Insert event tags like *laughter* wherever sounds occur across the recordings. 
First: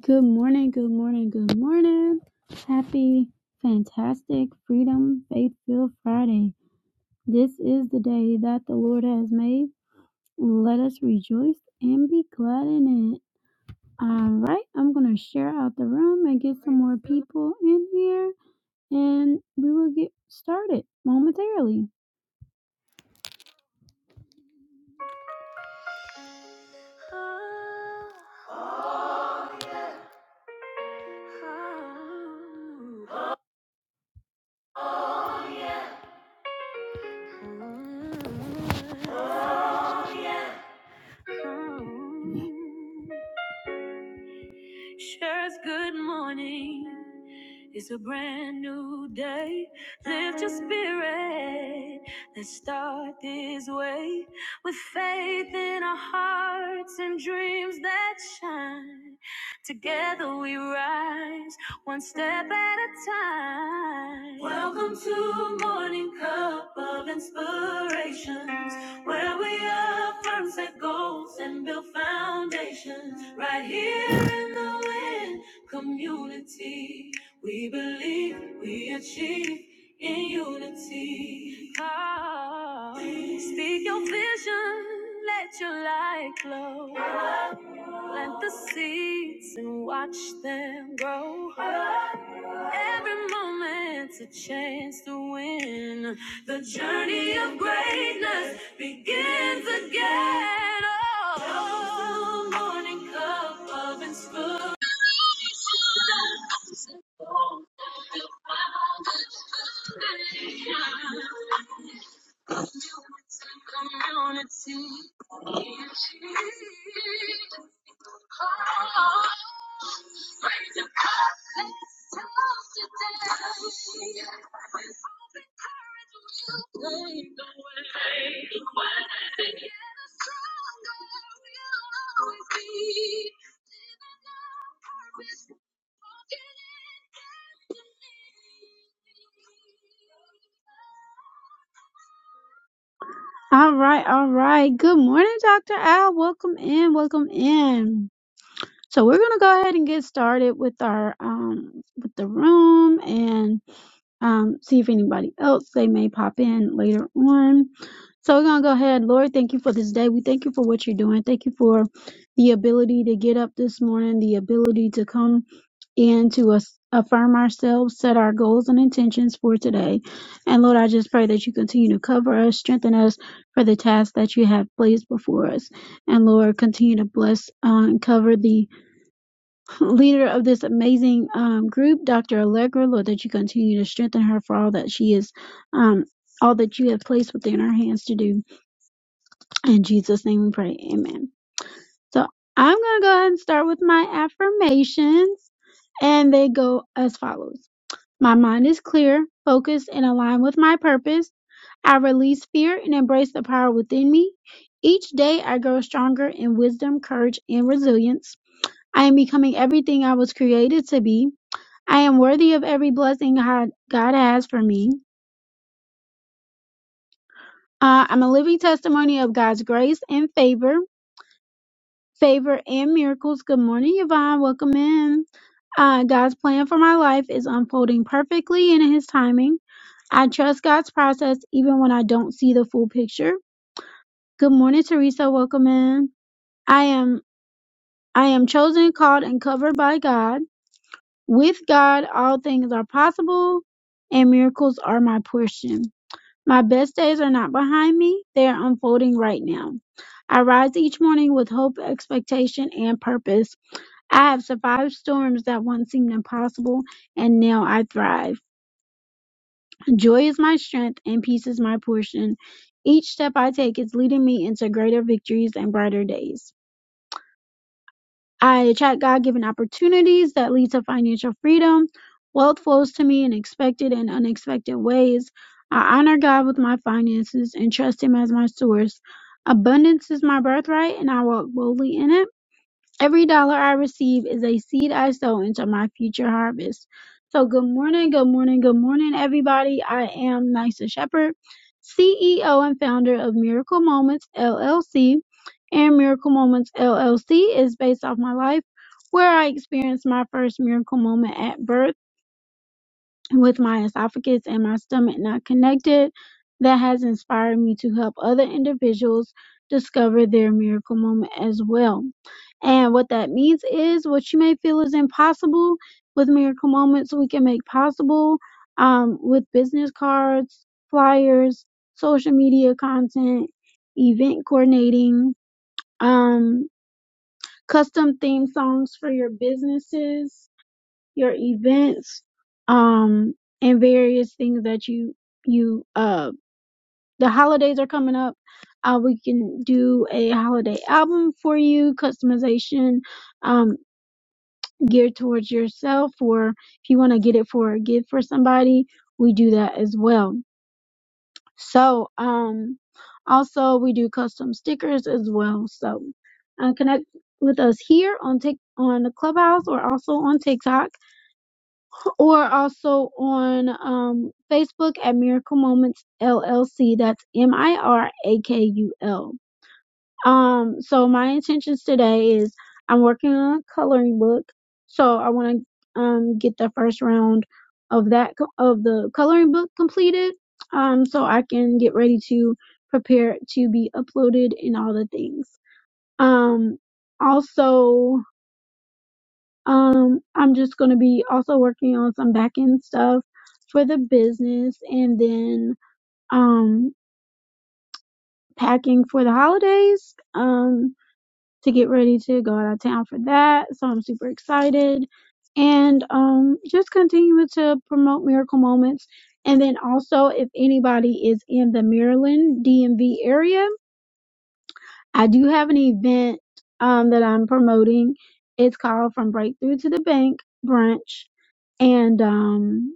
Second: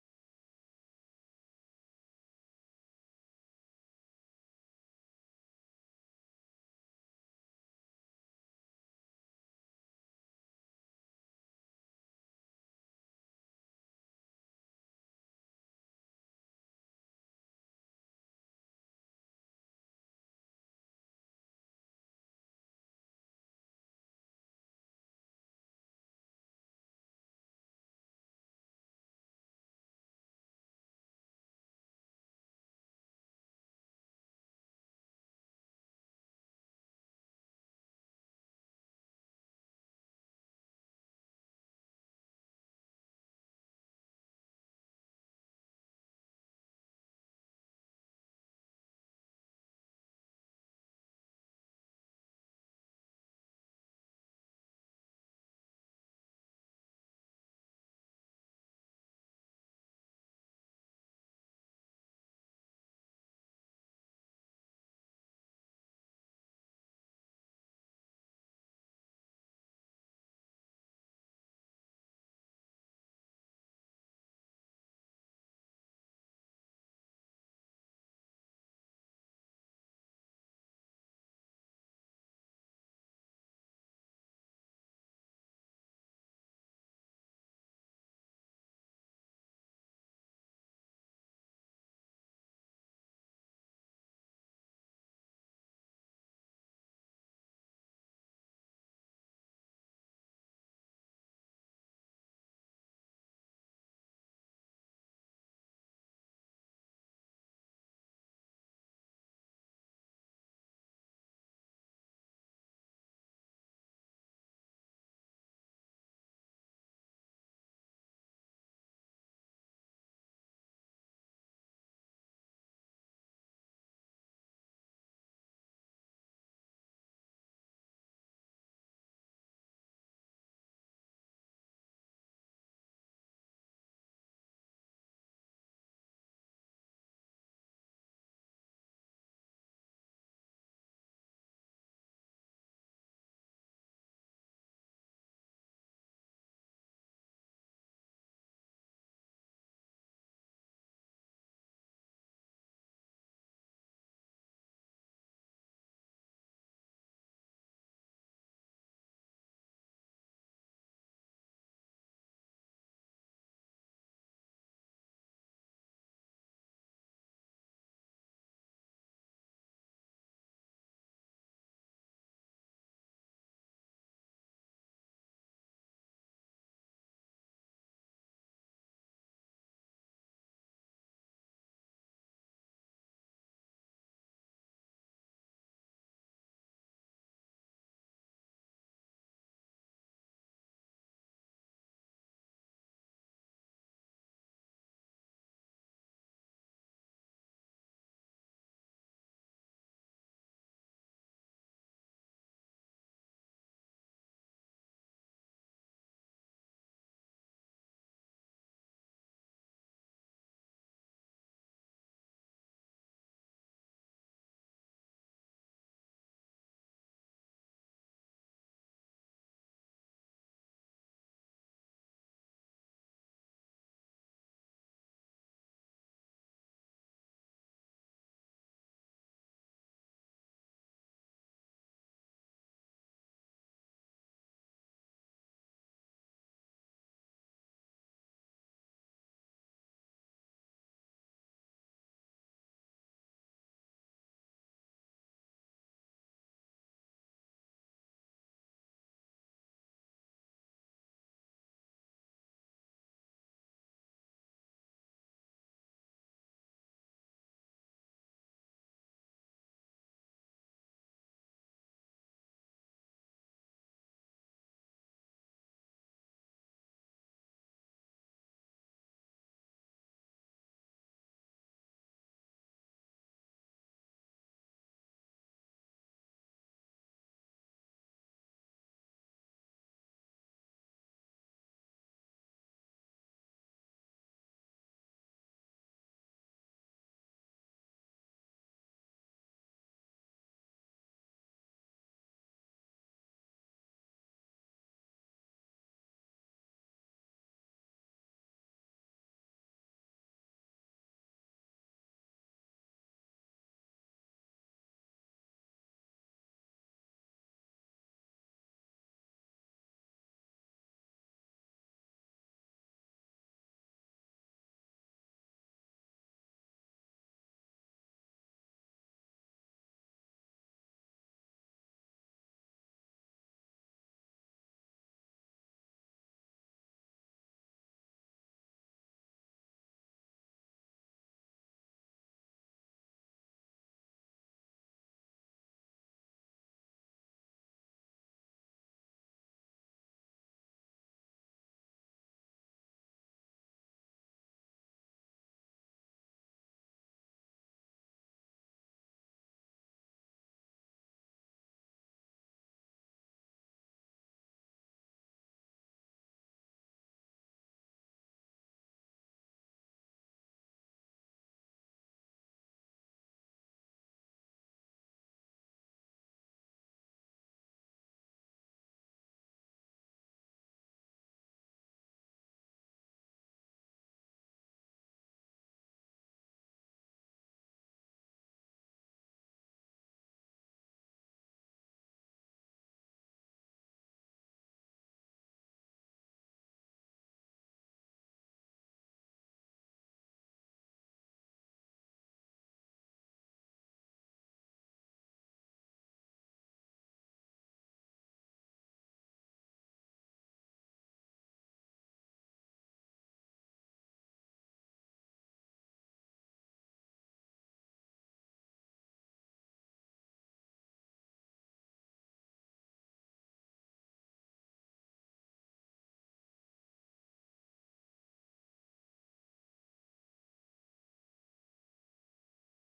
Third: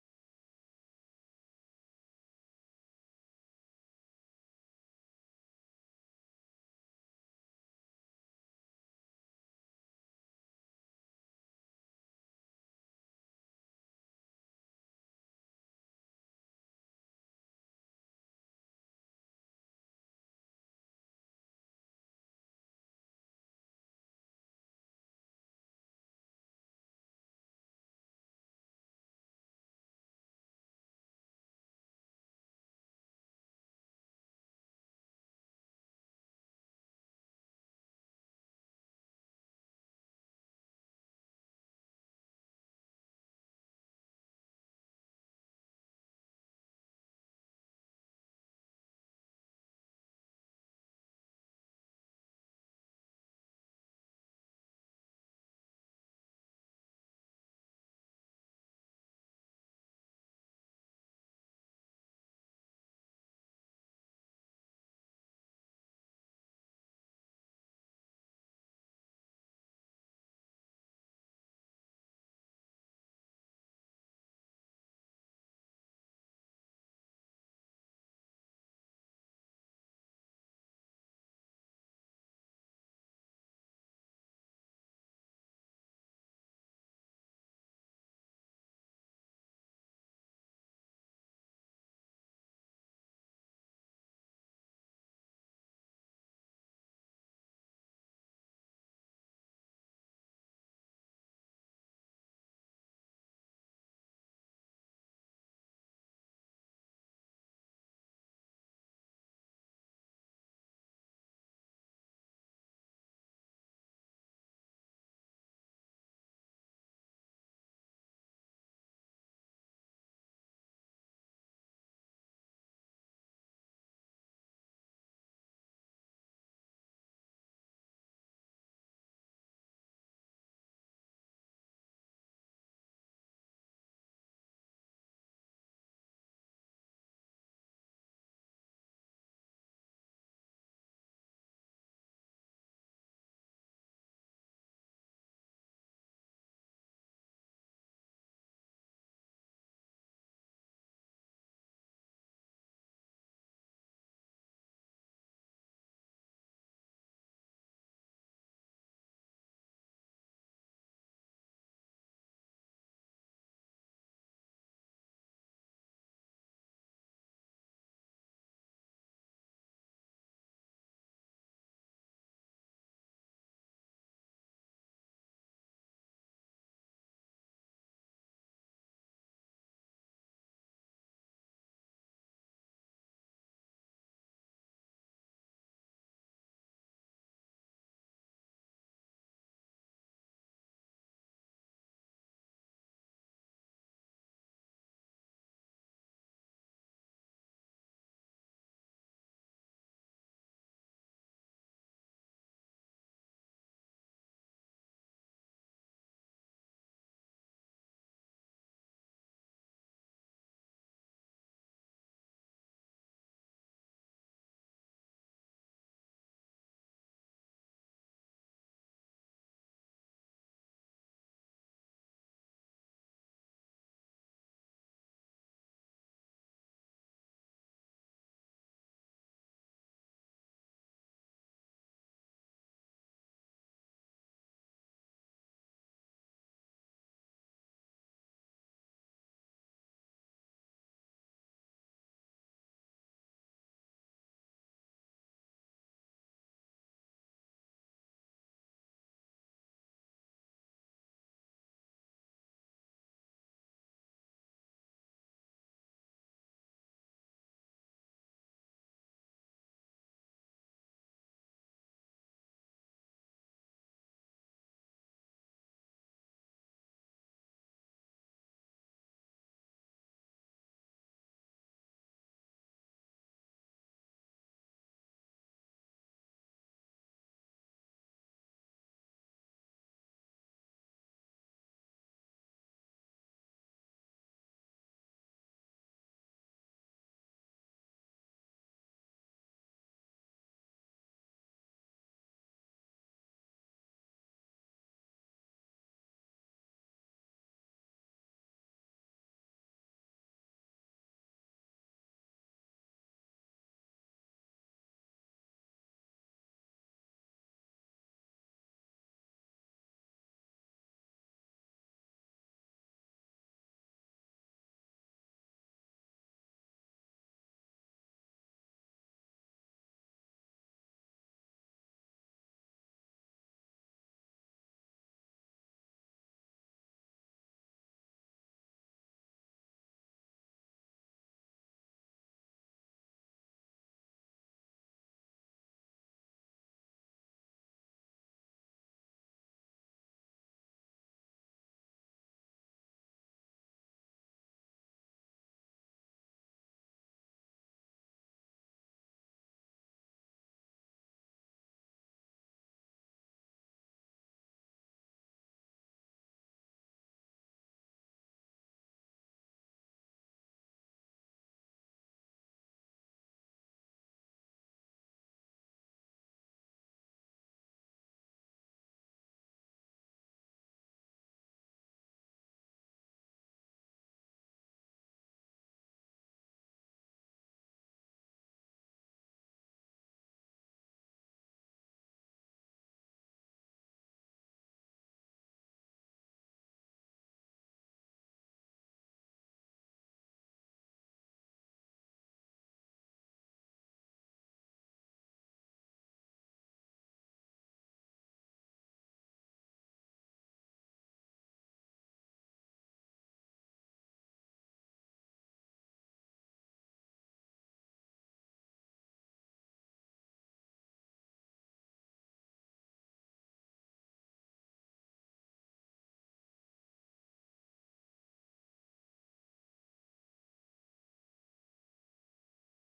Good morning, good morning, good morning. Happy, fantastic, freedom, faith filled Friday. This is the day that the Lord has made. Let us rejoice and be glad in it. All right, I'm going to share out the room and get some more people in here, and we will get started momentarily. Shares good morning. It's a brand new day. Lift your spirit. All right, all right. Good morning, Dr. Al. Welcome in, welcome in. So we're gonna go ahead and get started with our um with the room and um see if anybody else they may pop in later on. So we're going to go ahead. Lord, thank you for this day. We thank you for what you're doing. Thank you for the ability to get up this morning, the ability to come and to us affirm ourselves, set our goals and intentions for today. And Lord, I just pray that you continue to cover us, strengthen us for the task that you have placed before us. And Lord, continue to bless uh, and cover the *laughs* leader of this amazing um, group, Dr. Allegra. Lord, that you continue to strengthen her for all that she is, um, all that you have placed within her hands to do. In Jesus' name we pray. Amen. So I'm going to go ahead and start with my affirmations, and they go as follows My mind is clear, focused, and aligned with my purpose. I release fear and embrace the power within me. Each day I grow stronger in wisdom, courage, and resilience. I am becoming everything I was created to be. I am worthy of every blessing God God has for me. Uh, I'm a living testimony of God's grace and favor. favor and miracles. Good morning, Yvonne. Welcome in. Uh, God's plan for my life is unfolding perfectly in His timing. I trust God's process even when I don't see the full picture. Good morning, Teresa. Welcome in. I am I am chosen, called, and covered by God. With God, all things are possible, and miracles are my portion. My best days are not behind me; they are unfolding right now. I rise each morning with hope, expectation, and purpose. I have survived storms that once seemed impossible, and now I thrive. Joy is my strength, and peace is my portion. Each step I take is leading me into greater victories and brighter days. I attract God given opportunities that lead to financial freedom. Wealth flows to me in expected and unexpected ways. I honor God with my finances and trust Him as my source. Abundance is my birthright, and I walk boldly in it. Every dollar I receive is a seed I sow into my future harvest. So, good morning, good morning, good morning, everybody. I am Nysa Shepherd, CEO and founder of Miracle Moments LLC. And Miracle Moments LLC is based off my life where I experienced my first miracle moment at birth with my esophagus and my stomach not connected that has inspired me to help other individuals discover their miracle moment as well. And what that means is what you may feel is impossible with miracle moments we can make possible um, with business cards, flyers, social media content, event coordinating, um, custom theme songs for your businesses, your events um and various things that you you uh the holidays are coming up uh we can do a holiday album for you customization um geared towards yourself or if you want to get it for a gift for somebody we do that as well so um also we do custom stickers as well so uh, connect with us here on Tik on the clubhouse or also on tiktok or also on um, Facebook at Miracle Moments LLC. That's M I R A K U L. Um, so my intentions today is I'm working on a coloring book, so I want to um get the first round of that co- of the coloring book completed, um, so I can get ready to prepare it to be uploaded and all the things. Um, also um, I'm just going to be also working on some back end stuff for the business and then um, packing for the holidays um, to get ready to go out of town for that. So I'm super excited. And um, just continuing to promote Miracle Moments. And then also, if anybody is in the Maryland DMV area, I do have an event um, that I'm promoting. It's called From Breakthrough to the Bank Brunch, and um,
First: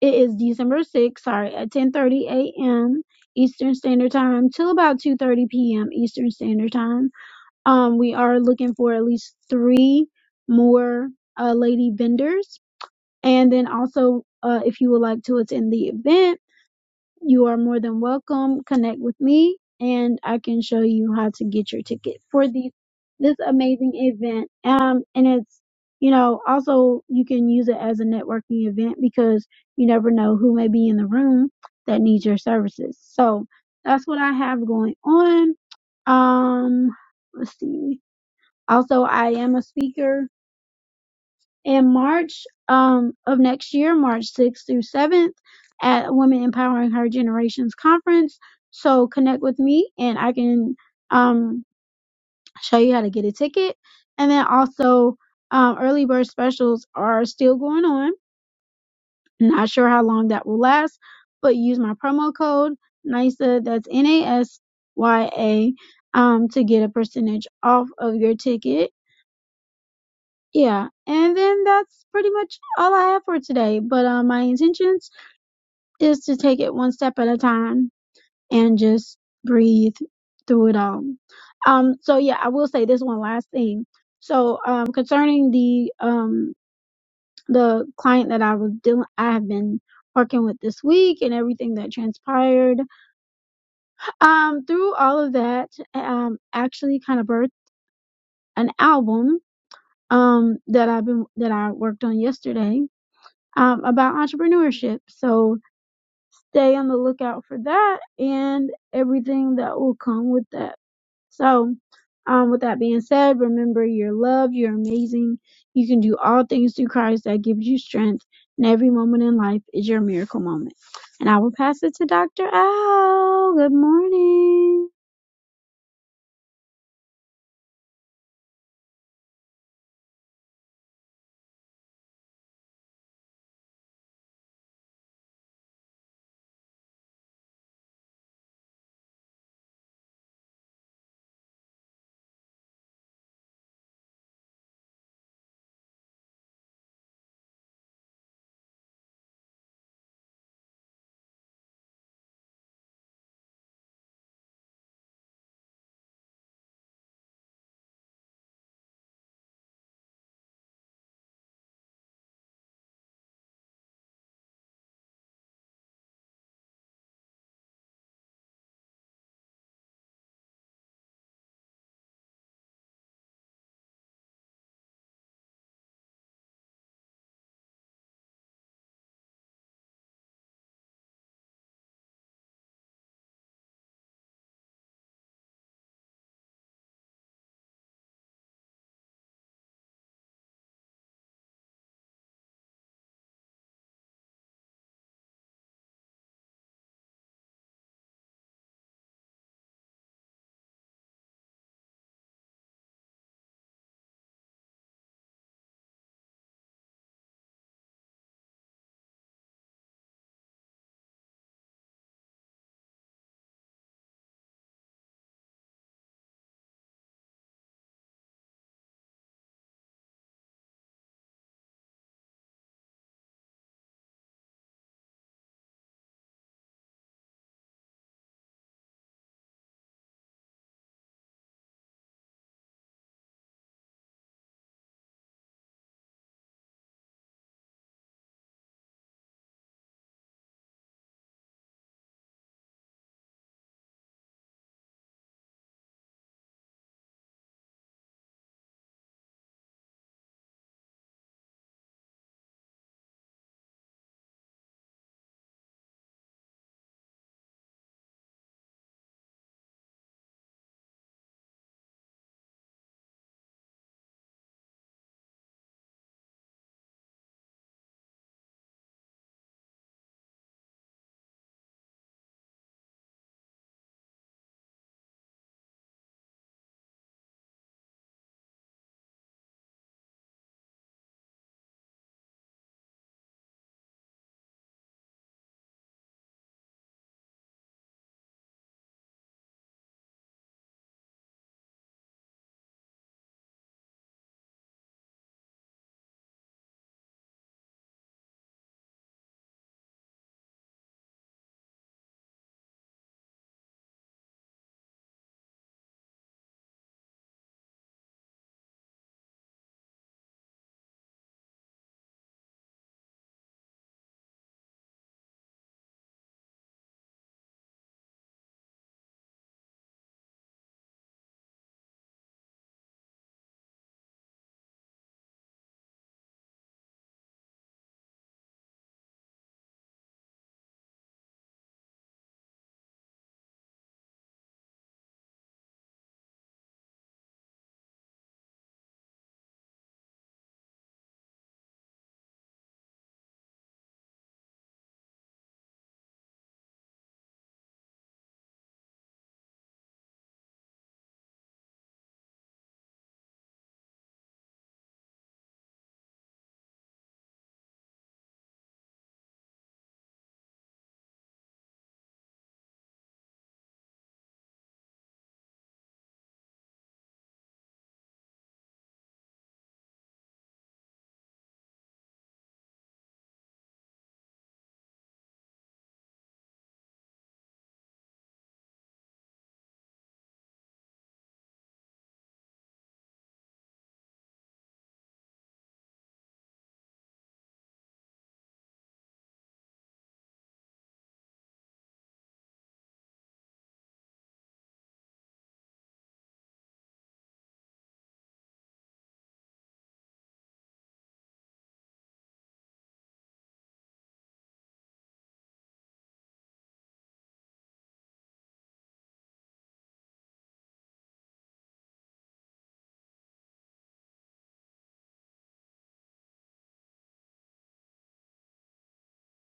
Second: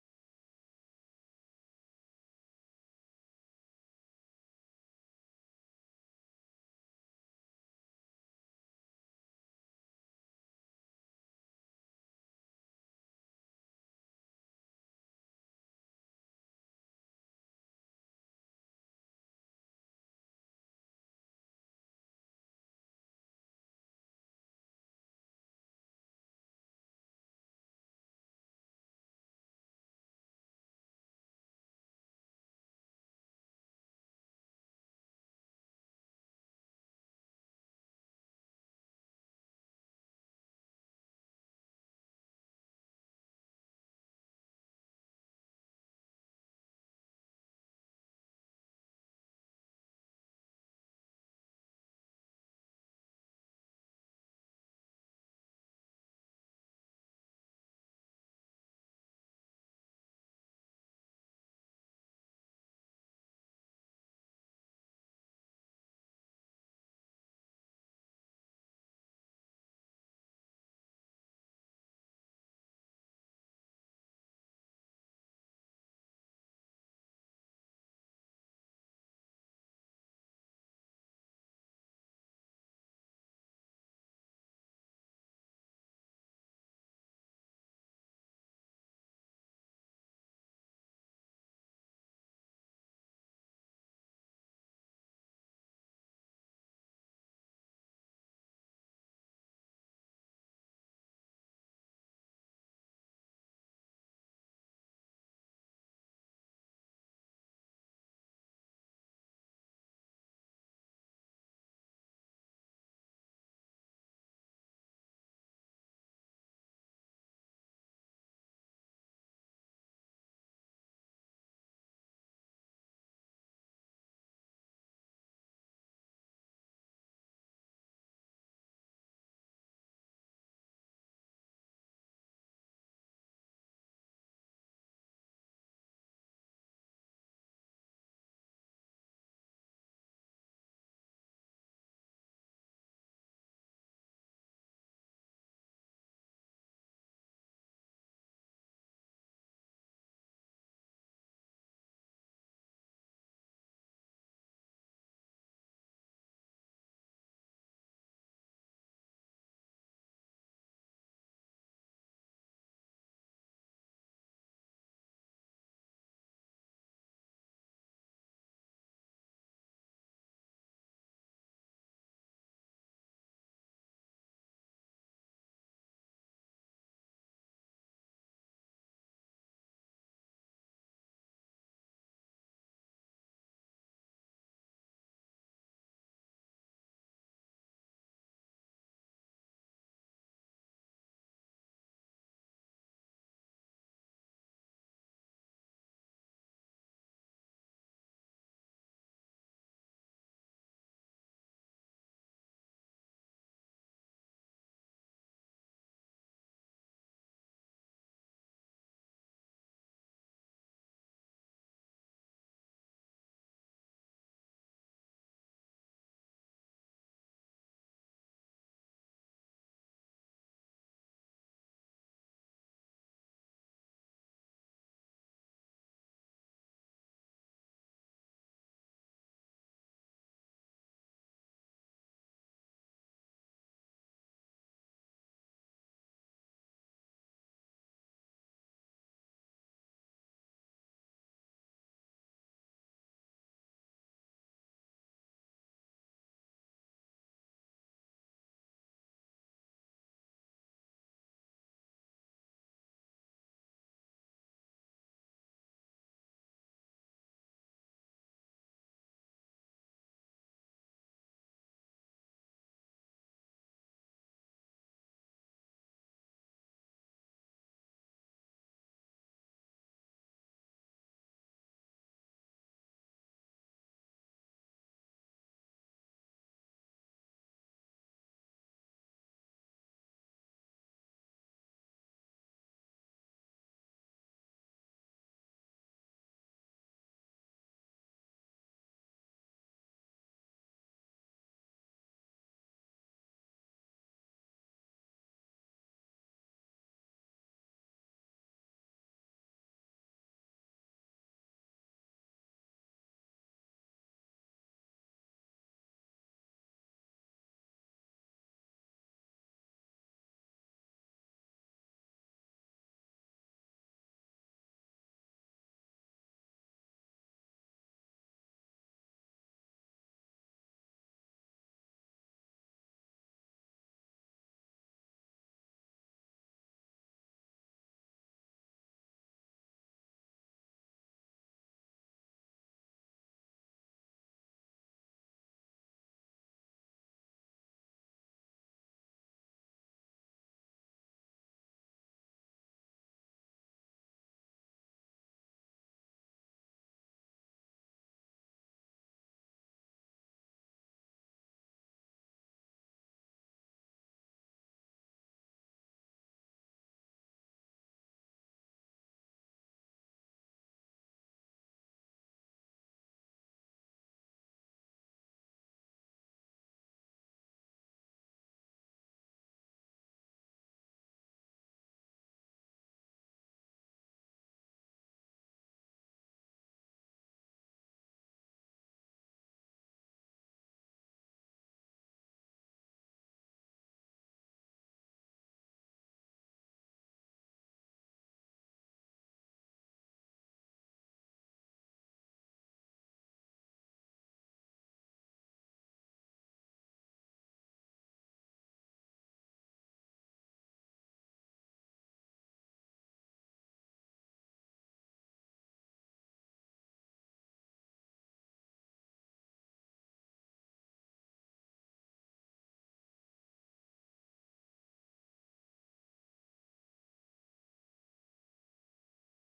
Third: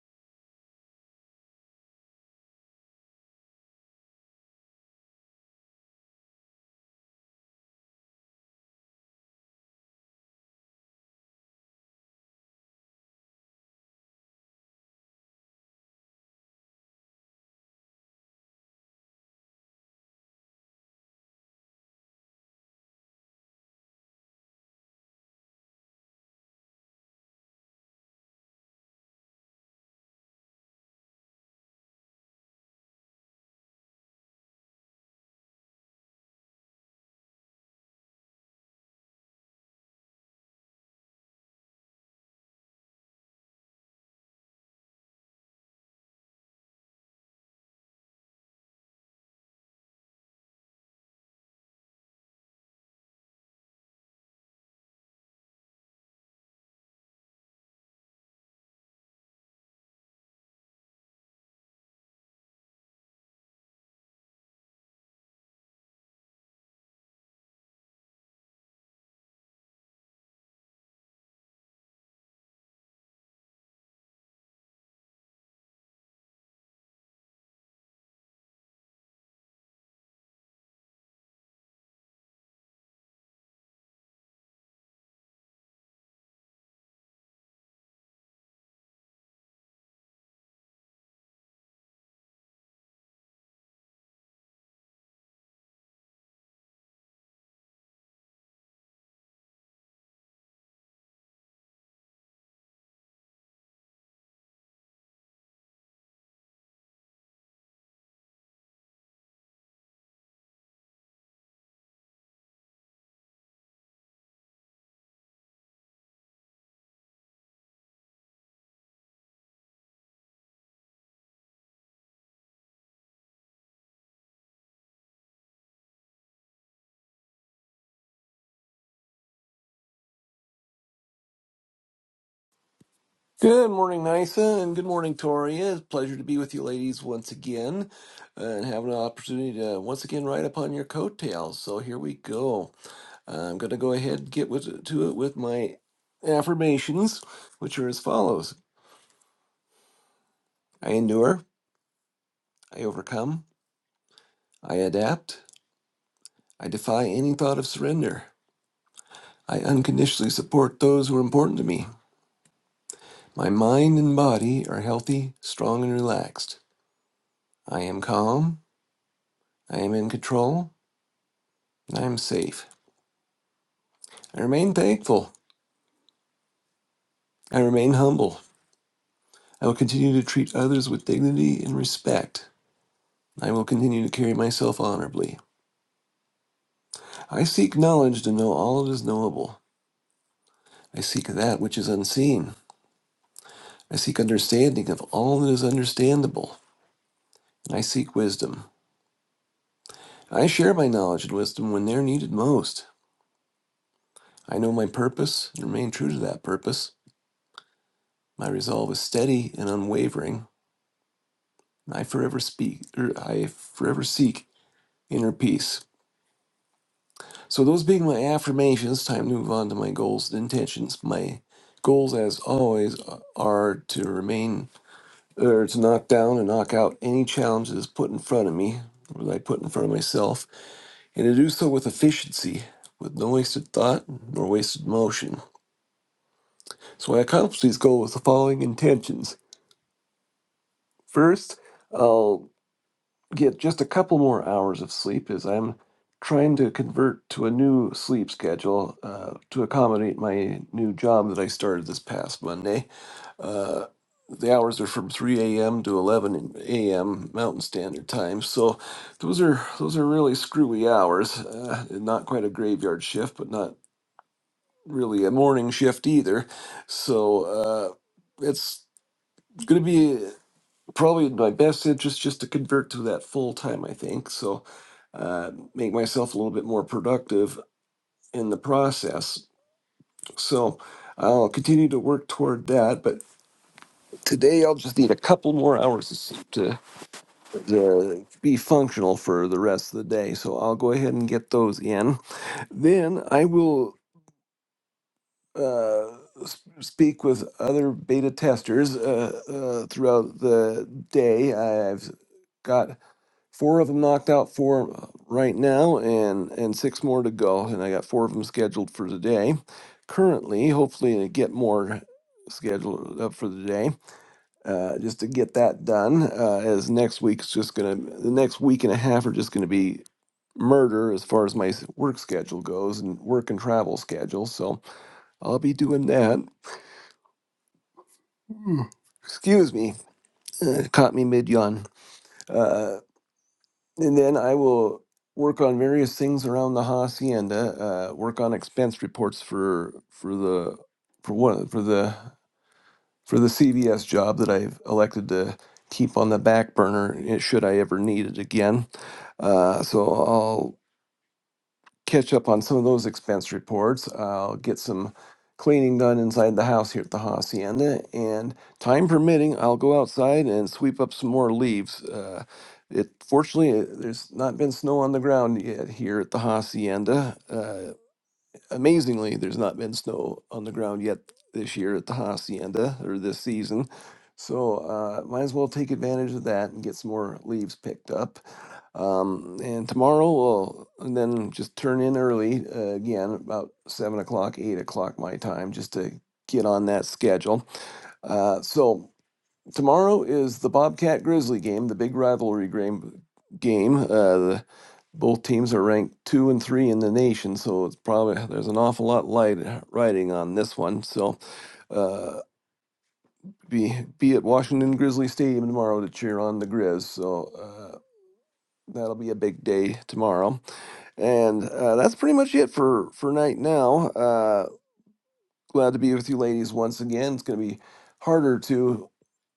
it is December 6th, sorry, at 10:30 a.m. Eastern Standard Time till about 2:30 p.m. Eastern Standard Time. Um, we are looking for at least three more uh, lady vendors, and then also uh, if you would like to attend the event You are more than welcome. Connect with me and I can show you how to get your ticket for these this amazing event. Um and it's you know, also you can use it as a networking event because you never know who may be in the room that needs your services. So that's what I have going on. Um let's see. Also I am a speaker in March um, of next year, March 6th through 7th, at Women Empowering Her Generations Conference. So connect with me and I can um, show you how to get a ticket. And then also, um, early bird specials are still going on. Not sure how long that will last, but use my promo code NISA, that's N A S Y A, um, to get a percentage off of your ticket Yeah, and then that's pretty much all I have for today. But uh, my intentions is to take it one step at a time and just breathe through it all. Um, so yeah, I will say this one last thing. So um, concerning the um the client that I was dealing, I have been working with this week and everything that transpired. Um, through all of that, um, actually kind of birthed an album um that I've been that I worked on yesterday um, about entrepreneurship. So stay on the lookout for that and everything that will come with that. So, um, with that being said, remember you're loved, you're amazing, you can do all things through Christ that gives you strength, and every moment in life is your miracle moment. And I will pass it to Dr. Al. Good morning. Good morning, Nisa, and good morning, Tori. It's a pleasure to be with you ladies once again uh, and have an opportunity to once again ride upon your coattails. So here we go. I'm going to go ahead and get with, to it with my affirmations, which are as follows I endure, I overcome, I adapt, I defy any thought of surrender, I unconditionally support those who are important to me. My mind and body are healthy, strong, and relaxed. I am calm, I am in control, and I am safe. I remain thankful. I remain humble. I will continue to treat others with dignity and respect. I will continue to carry myself honorably. I seek knowledge to know all that is knowable. I seek that which is unseen. I seek understanding of all that is understandable. And I seek wisdom. I share my knowledge and wisdom when they're needed most. I know my purpose and remain true to that purpose. My resolve is steady and unwavering. I forever speak, or I forever seek inner peace. So those being my affirmations, time to move on to my goals and intentions. My goals, as always, uh, are to remain or to knock down and knock out any challenge that is put in front of me, or that I put in front of myself, and to do so with efficiency, with no wasted thought nor wasted motion. So I accomplish these goals with the following intentions. First, i I'll. get just a couple more hours of sleep as I'm trying to convert to a new sleep schedule uh, to accommodate my new job that I started this past Monday. Uh, the hours are from 3 a.m. to 11 a.m. Mountain Standard Time, so those are those are really screwy hours. Uh, not quite a graveyard shift, but not really a morning shift either. So uh, it's going to be probably in my best interest just to convert to that full time, I think. So, uh, make myself a little bit more productive in the process. So, I'll continue to work toward that. But today, I'll just need a couple more hours to, s- to, to be functional for the rest of the day. So, I'll go ahead and get those in. Then, I will. Uh, s- speak with other beta testers uh, uh, throughout the day. I've got four of them knocked out for uh, right now and and six more to go and i got four of them scheduled for today currently hopefully i get more scheduled up for the day uh, just to get that done uh, as next week's just gonna the next week and a half are just gonna be murder as far as my s- work schedule goes and work and travel schedule so i'll be doing that Mm. excuse me Uh, caught me mid yawn And then I will work on various things around the hacienda, uh, work on expense reports for, for the, for one, for the, for the CVS job that I've elected to keep on the back burner eh, should I ever need it again. Uh, so I'll catch up on some of those expense reports. I'll get some cleaning done inside the house here at the hacienda, and time permitting, I'll go outside and sweep up some more leaves. Uh, it fortunately uh, there's not been snow on the ground yet here at the hacienda. Uh, amazingly, there's not been snow on the ground yet this year at the hacienda or this season. So uh, might as well take advantage of that and get some more leaves picked up. Um, and tomorrow we'll then just turn in early uh, again, about seven o'clock, eight o'clock my time, just to get on that schedule. Uh, so tomorrow is the Bobcat Grizzly game, the big rivalry game. Game. Uh, the, both teams are ranked two and three in the nation, so it's probably there's an awful lot light riding on this one. So uh, be be at Washington Grizzly Stadium tomorrow to cheer on the Grizz. So uh, that'll be a big day tomorrow. And uh, that's pretty much it for for night now. Uh, glad to be with you, ladies, once again. It's going to be harder to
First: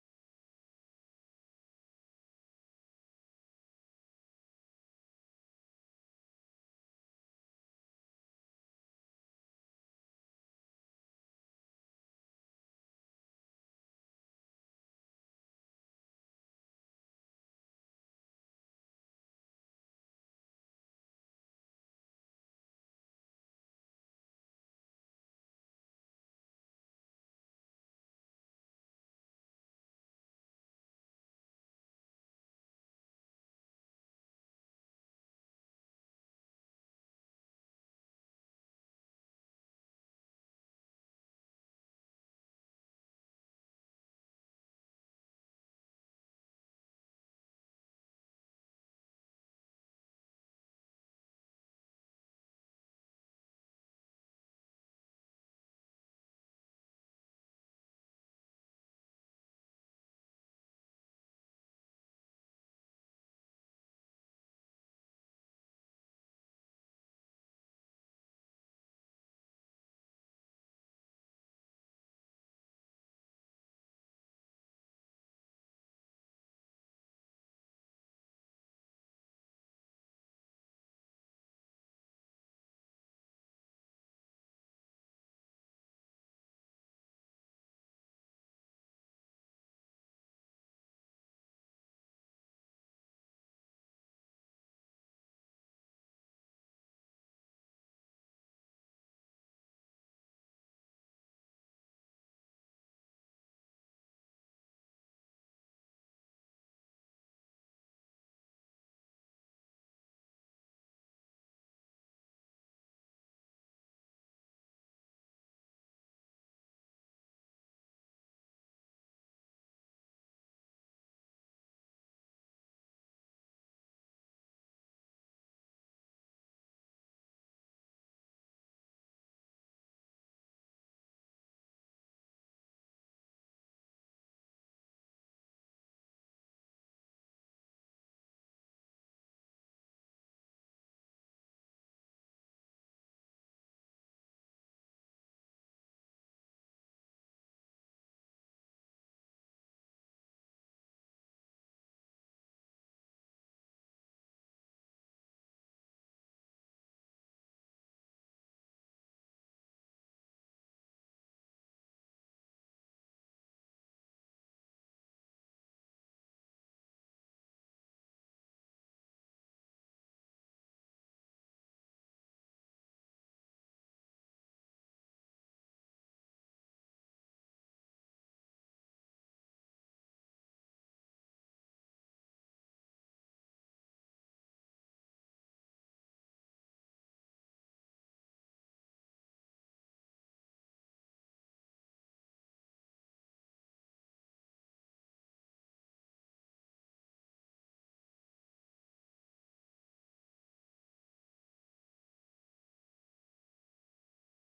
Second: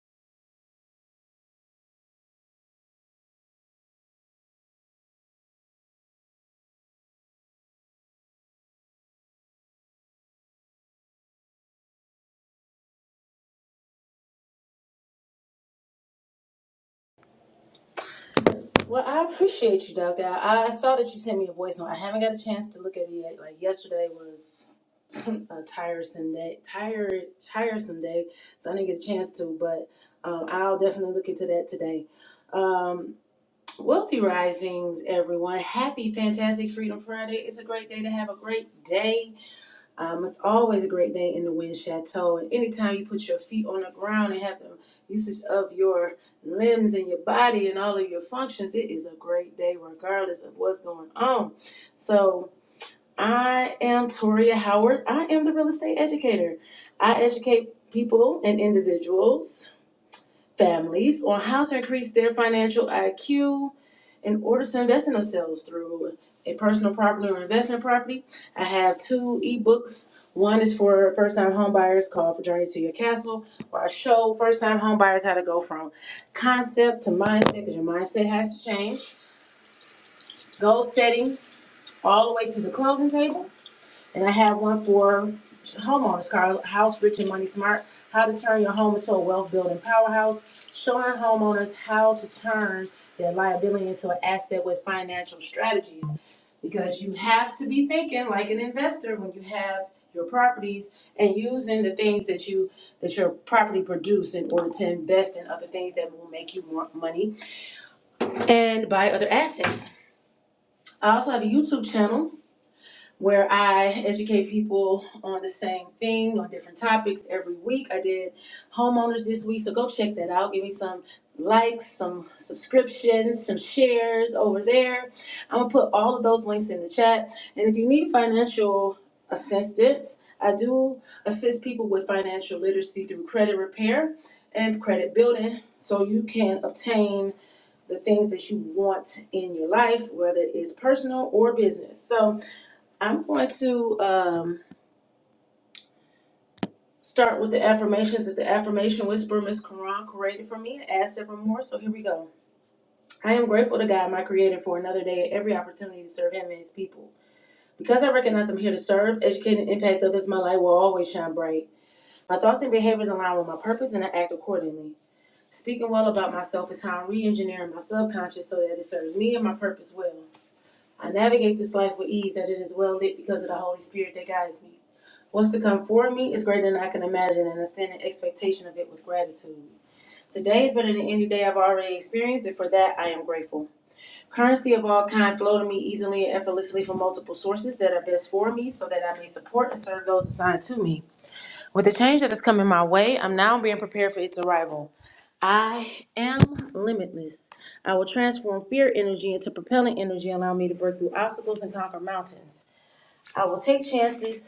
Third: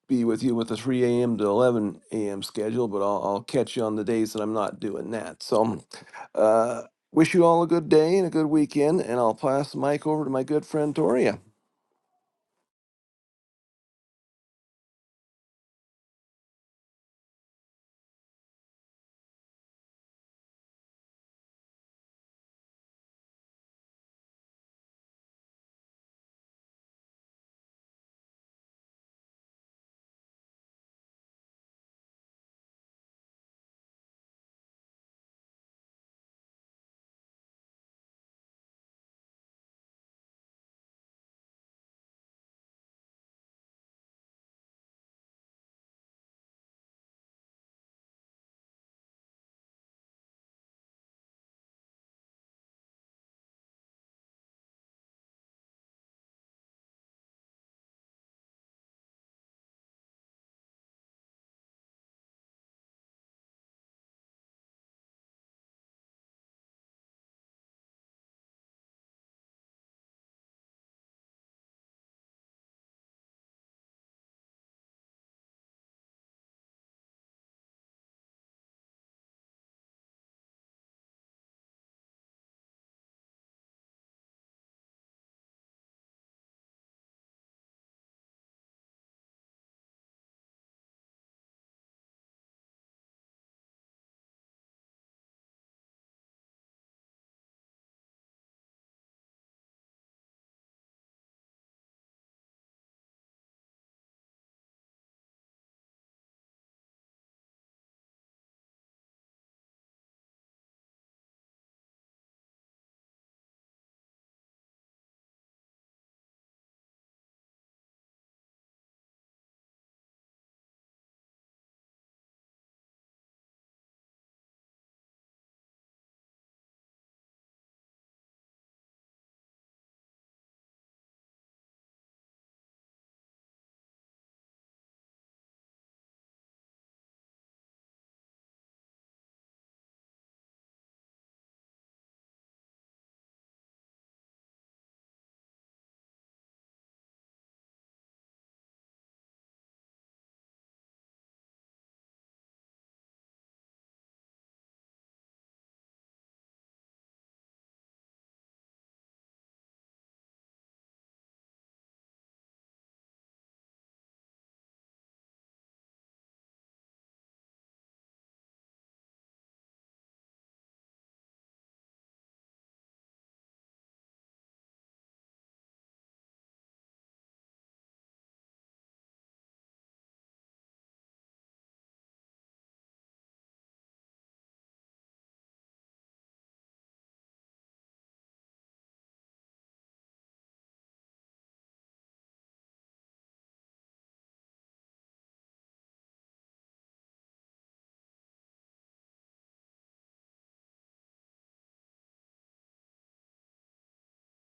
be with you with the 3 a.m. to 11 a.m. schedule, but I'll, I'll catch you on the days that I'm not doing that. So, uh, wish you all a good day and a good weekend. And I'll pass the mic over to my good friend Toria. Well, I appreciate you, Doctor. I, I saw that you sent me a voice note. I haven't got a chance to look at it yet. Like yesterday was *clears throat* a tiresome day, tired, tiresome day, so I didn't get a chance to. But um, I'll definitely look into that today. Um, wealthy risings, everyone. Happy, fantastic Freedom Friday. It's a great day to have a great day um, it's always a great day in the wind chateau. And anytime you put your feet on the ground and have the usage of your limbs and your body and all of your functions, it is a great day regardless of what's going on. So I am Toria Howard. I am the real estate educator. I educate people and individuals, families on how to increase their financial IQ in order to invest in themselves through a personal property or investment property. I have two ebooks. One is for first time homebuyers called For Journey to Your Castle, where I show first time homebuyers how to go from concept to mindset because your mindset has to change, goal setting, all the way to the closing table. And I have one for homeowners, Carl, House Rich and Money Smart, how to turn your home into a wealth building powerhouse, showing homeowners how to turn their liability into an asset with financial strategies. Because you have to be thinking like an investor when you have your properties and using the things that you, that your property produce in order to invest in other things that will make you more money and buy other assets. I also have a YouTube channel where I educate people on the same thing, on different topics every week. I did homeowners this week, so go check that out. Give me some likes, some subscriptions, some shares over there. I'm gonna put all of those links in the chat. And if you need financial assistance, I do assist people with financial literacy through credit repair and credit building so you can obtain the things that you want in your life, whether it's personal or business. So, I'm going to um, start with the affirmations that the affirmation whisperer, Miss Quran, created for me and add several more. So here we go. I am grateful to God, my creator, for another day and every opportunity to serve him and his people. Because I recognize I'm here to serve, educate, and impact others, my light will always shine bright. My thoughts and behaviors align with my purpose and I act accordingly. Speaking well about myself is how I'm re engineering my subconscious so that it serves me and my purpose well. I navigate this life with ease, that it is well lit because of the Holy Spirit that guides me. What's to come for me is greater than I can imagine, and I stand in expectation of it with gratitude. Today is better than any day I've already experienced, and for that I am grateful. Currency of all kind flow to me easily and effortlessly from multiple sources that are best for me, so that I may support and serve those assigned to me. With the change that is coming my way, I'm now being prepared for its arrival. I am limitless. I will transform fear energy into propelling energy, allowing me to break through obstacles and conquer mountains. I will take chances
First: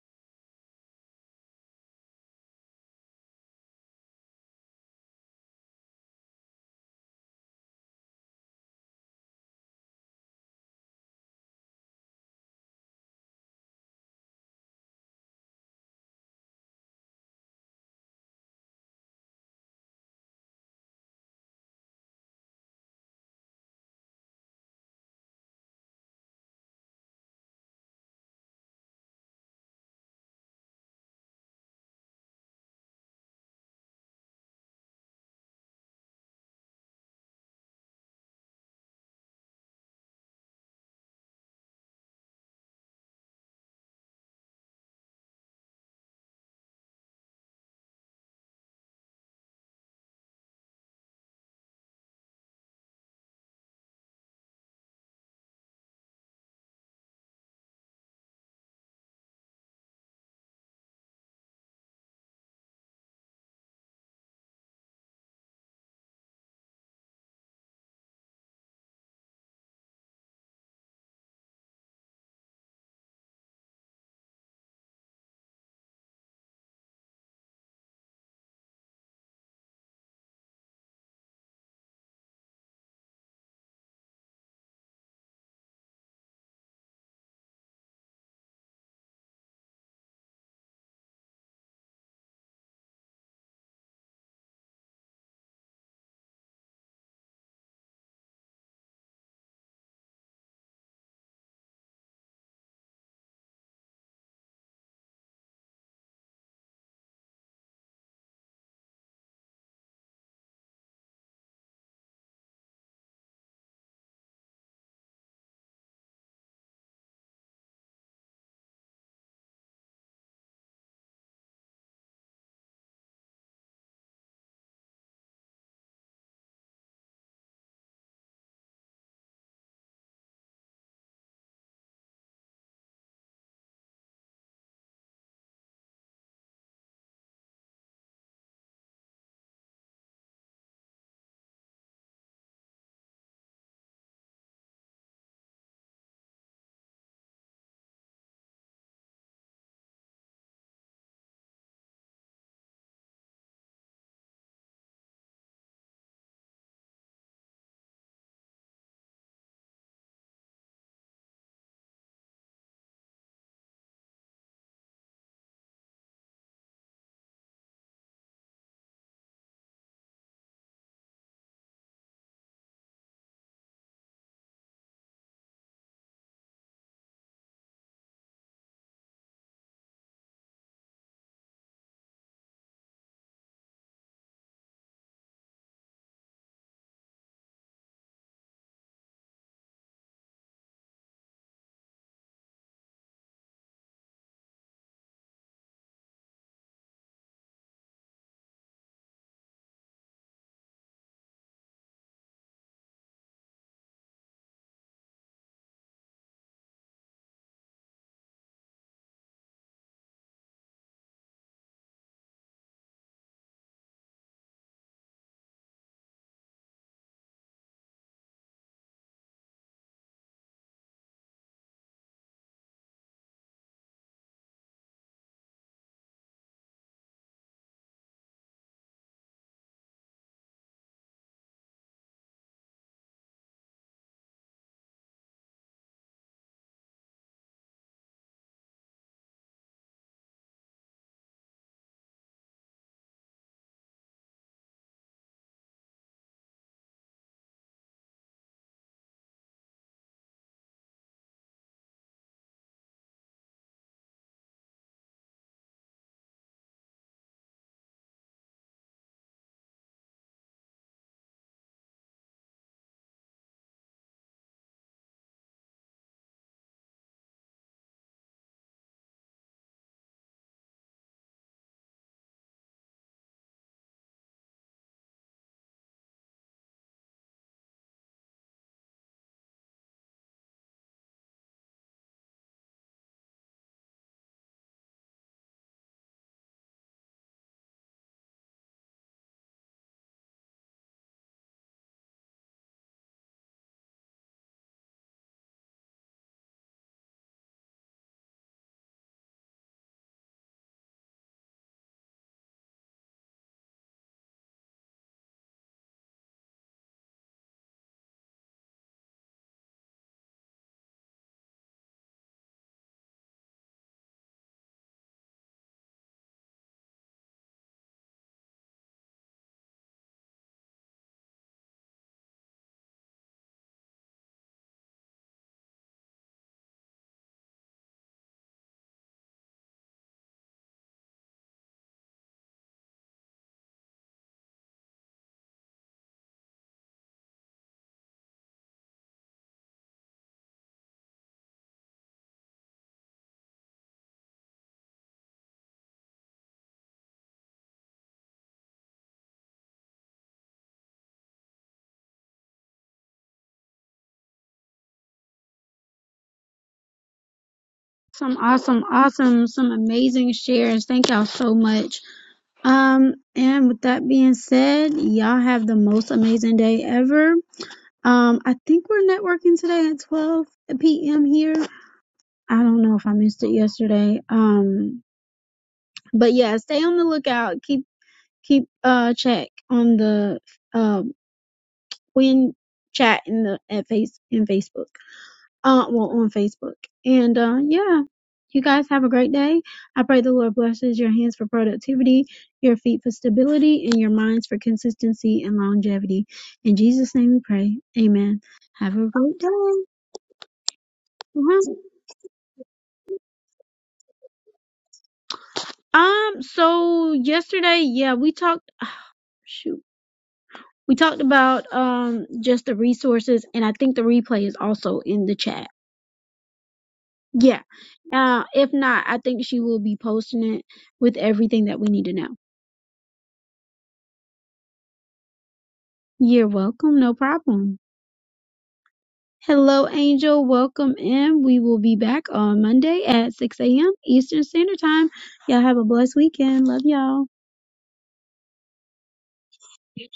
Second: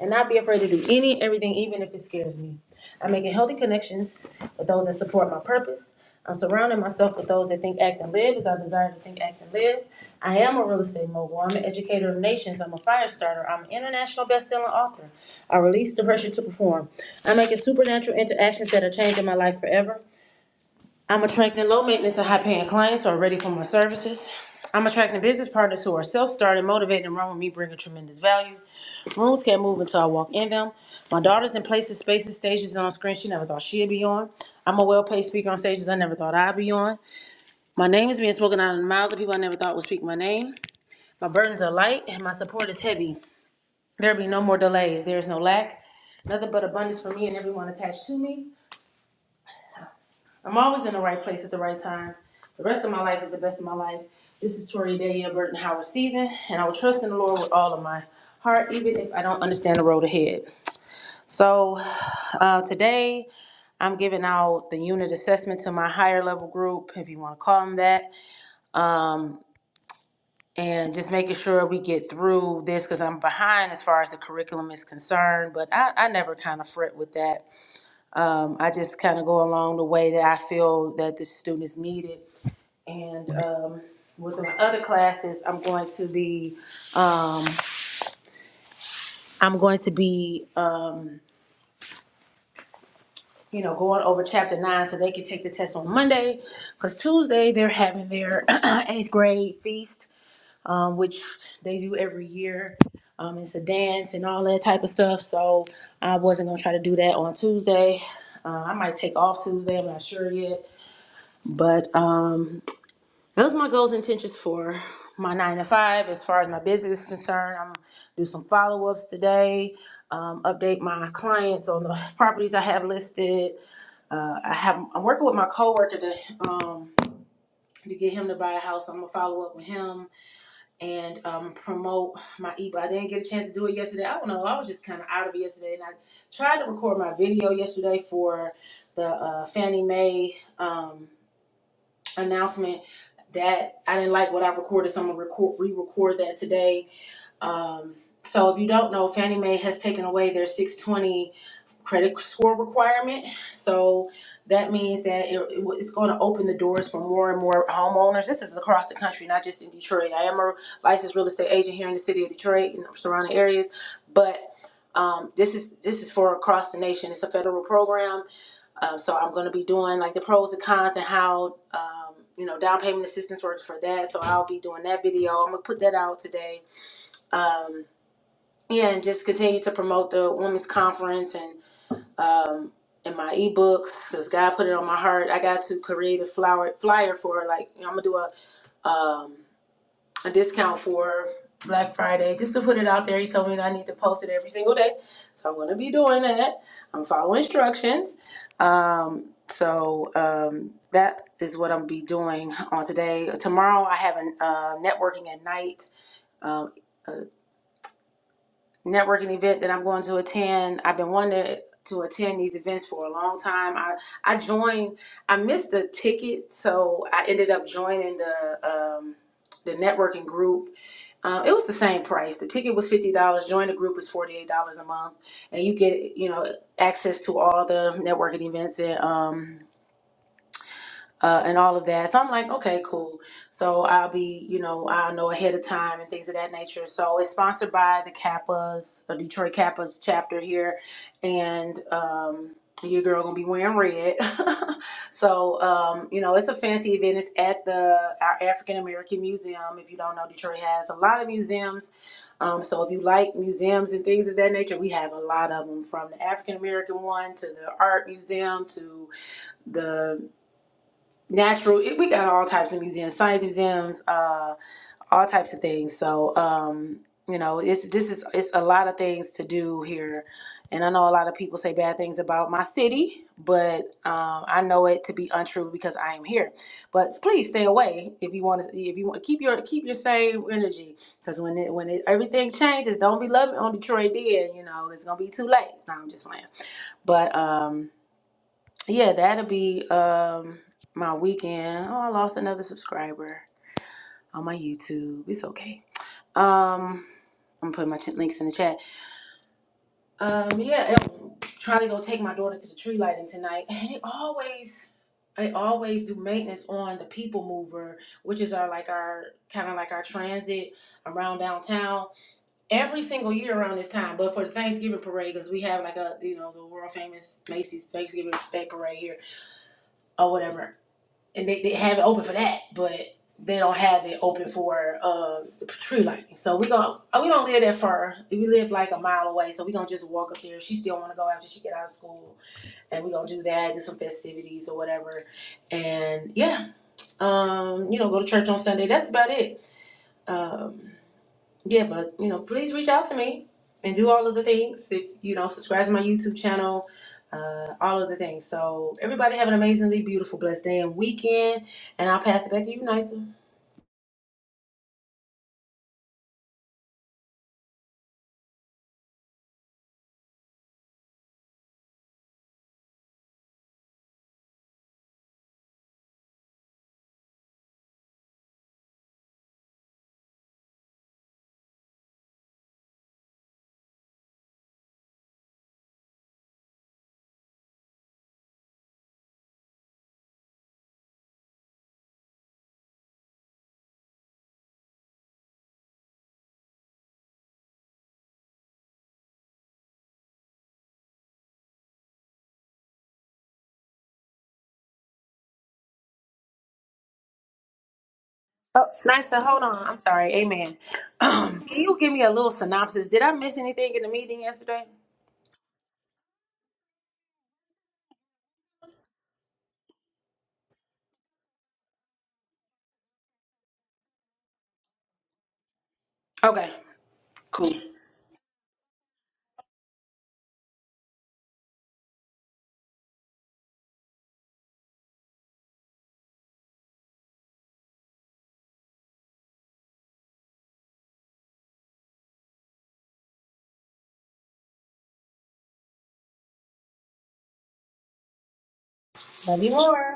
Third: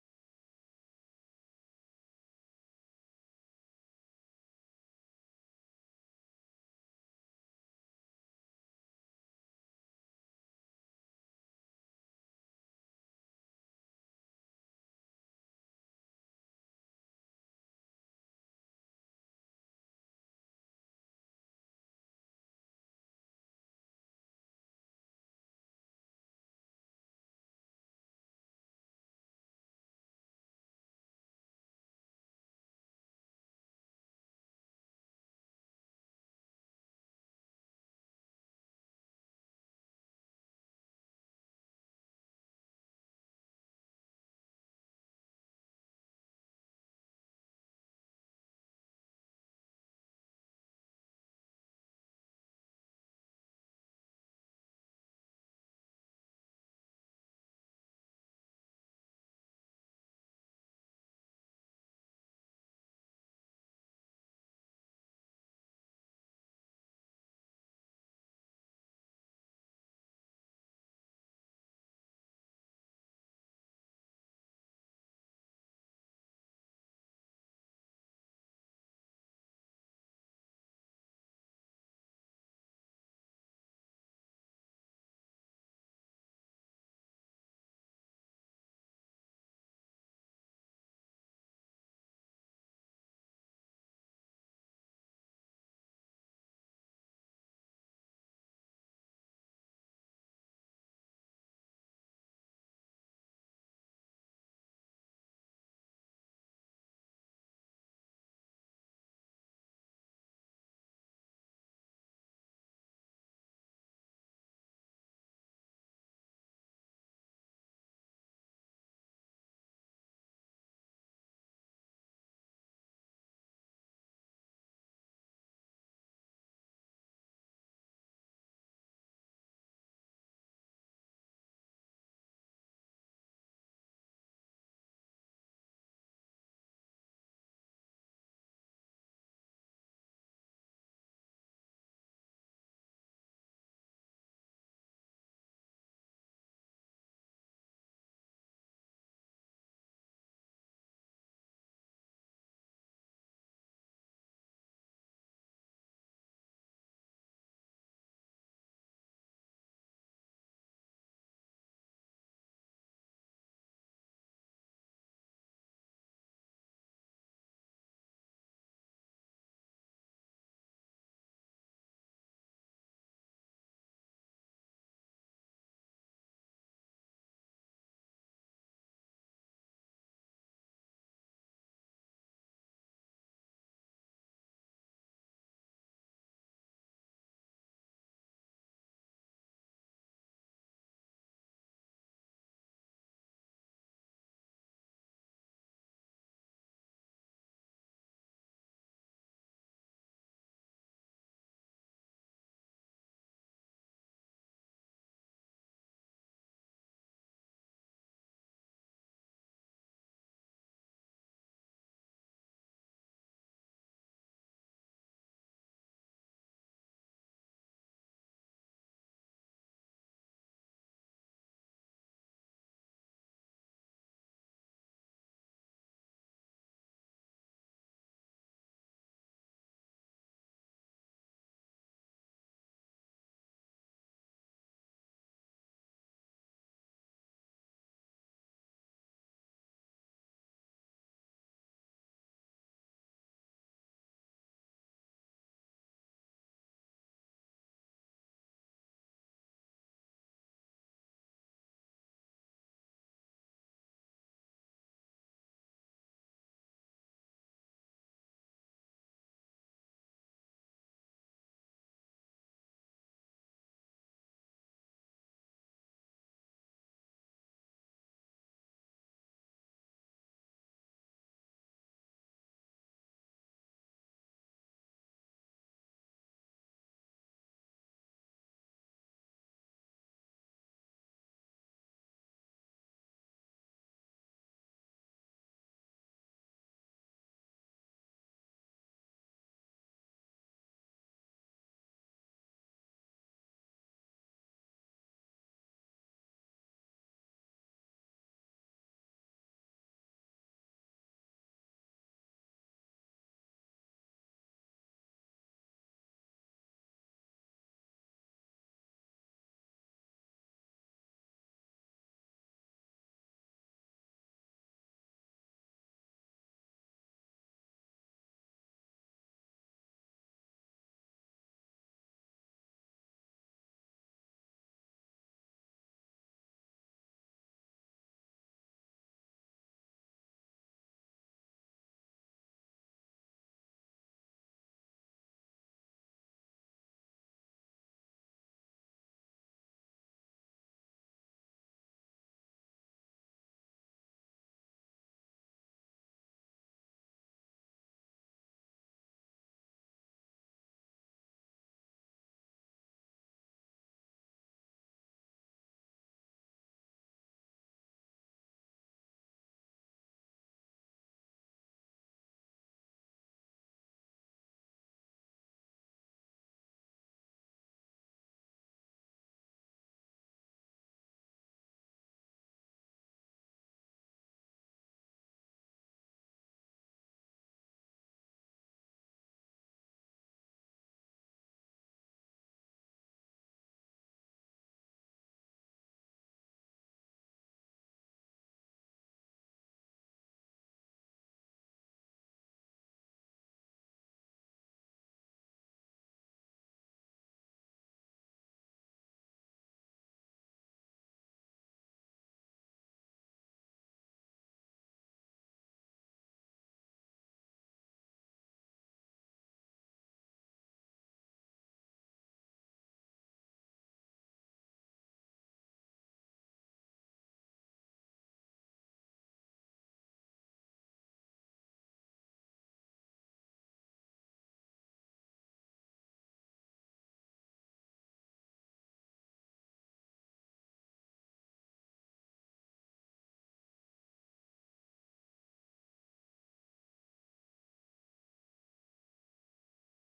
and not be afraid to do any and everything, even if it scares me. I'm making healthy connections with those that support my purpose. I'm surrounding myself with those that think, act, and live as I desire to think, act, and live. I am a real estate mogul. I'm an educator of nations. I'm a fire starter. I'm an international best-selling author. I release the pressure to perform. I'm making supernatural interactions that are changing my life forever. I'm attracting low maintenance and high paying clients who are ready for my services. I'm attracting business partners who are self started, motivated, and run with me, bringing tremendous value. Rooms can't move until I walk in them. My daughter's in places, spaces, stages, and on screen she never thought she'd be on. I'm a well paid speaker on stages I never thought I'd be on. My name is being spoken out of the mouths of people I never thought would speak my name. My burdens are light and my support is heavy. There be no more delays. There is no lack. Nothing but abundance for me and everyone attached to me. I'm always in the right place at the right time. The rest of my life is the best of my life. This is Tori Daya Burton Howard season, and I will trust in the Lord with all of my heart, even if I don't understand the road ahead. So uh, today, I'm giving out the unit assessment to my higher level group, if you want to call them that, um, and just making sure we get through this because I'm behind as far as the curriculum is concerned. But I, I never kind of fret with that. Um, I just kind of go along the way that I feel that the students need it, and. Um, with my other classes, I'm going to be, I'm going to be you know, going over chapter nine so they can take the test on Monday. Because Tuesday they're having their *clears throat* eighth grade feast, um, which they do every year. Um, it's a dance and all that type of stuff. So I wasn't gonna try to do that on Tuesday. Uh, I might take off Tuesday. I'm not sure yet. But um, those are my goals and intentions for my nine to five. As far as my business is concerned, I'm do some follow ups today. Um, update my clients on the properties I have listed uh, I have I'm working with my coworker to um to get him to buy a house. I'm gonna follow up with him and um promote my ebook. I didn't get a chance to do it yesterday. I don't know. I was just kind of out of it yesterday, and I tried to record my video yesterday for the uh, Fannie Mae um announcement. That I didn't like what I recorded, so I'm gonna record re-record that today. Um, so if you don't know, Fannie Mae has taken away their 620 credit score requirement. So that means that it, it- it's going to open the doors for more and more homeowners. This is across the country, not just in Detroit. I am a licensed real estate agent here in the city of Detroit and surrounding areas, but um, this is this is for across the nation. It's a federal program, um, so I'm going to be doing like the pros and cons and how. Um, you know, down payment assistance works for that. So I'll be doing that video. I'm gonna put that out today. Um, yeah, and just continue to promote the women's conference and um, in my ebooks because God put it on my heart. I got to create a flower flyer for like you know, I'm gonna do a um, a discount for Black Friday just to put it out there. He told me that I need to post it every single day, so I'm gonna be doing that. I'm following instructions. Um, so um, that is what I'm be doing on today. Tomorrow I have a uh, networking at night. Um, networking event that I'm going to attend. I've been wanting to attend these events for a long time. I I joined. I missed the ticket, so I ended up joining the um, the networking group. Uh, it was the same price. The ticket was fifty dollars. Join the group is forty eight dollars a month, and you get you know access to all the networking events and um, uh, and all of that. So I'm like, okay, cool. So I'll be, you know, I'll know ahead of time and things of that nature. So it's sponsored by the Kappas, the Detroit Kappas chapter here, and um, your girl gonna be wearing red. *laughs* so um, you know, it's a fancy event. It's at the our African American Museum. If you don't know, Detroit has a lot of museums. Um, so if you like museums and things of that nature, we have a lot of them, from the African American one to the art museum to the natural it, we got all types of museums science museums uh all types of things so um you know it's this is it's a lot of things to do here and i know a lot of people say bad things about my city but um i know it to be untrue because i am here but please stay away if you want to if you want keep your keep your same energy because when it when it, everything changes don't be loving on detroit then you know it's gonna be too late no i'm just playing but um yeah, that'll be um my weekend. Oh, I lost another subscriber on my YouTube. It's okay. Um, I'm putting my ch- links in the chat. Um, yeah, I'm trying to go take my daughters to the tree lighting tonight, *laughs* and it always. They always do maintenance on the people mover, which is our like our kind of like our transit around downtown every single year around this time. But for the Thanksgiving parade, because we have like a you know the world famous Macy's Thanksgiving Day parade here, or whatever. and they, they have it open for that, but they don't have it open for um, the tree lighting. So we gonna we don't live that far. We live like a mile away, so we gonna just walk up there. She still wanna go after she get out of school, and we gonna do that, do some festivities or whatever, and yeah, um, you know, go to church on Sunday. That's about it. Um, yeah, but you know, please reach out to me and do all of the things. If you know, subscribe to my YouTube channel, uh, all of the things. So everybody have an amazingly beautiful, blessed day and weekend. And I'll pass it back to you, Nisa. Some awesome, awesome, some amazing shares. Thank y'all so much. Um, and with that being said, y'all have the most amazing day ever Um, I think we're networking today at 12 p.m. here. I don't know if I missed it yesterday. Um, but yeah, stay on the lookout. Keep keep uh check on the um when chat in the at face in Facebook. Uh, well on Facebook. And uh, yeah, you guys have a great day. I pray the Lord blesses your hands for productivity, your feet for stability, and your minds for consistency and longevity. In Jesus' name we pray. Amen. Oh, Have a great Nisa, day. hold on. I'm sorry. Amen. *clears throat* Um, Bye. can you give me a little synopsis? Did I miss anything in the meeting yesterday? Um, so yesterday, yeah, we talked, shoot, we talked about um just the resources, and I think the replay is also in the chat. Okay, Yeah. cool. Uh, if not, I think she will be posting it with everything that we need to know. You're welcome, no problem. Hello, Angel. Welcome in. We will be back on Monday at 6 a.m. Eastern Standard Time. Y'all have a blessed weekend. Love y'all. Love you more.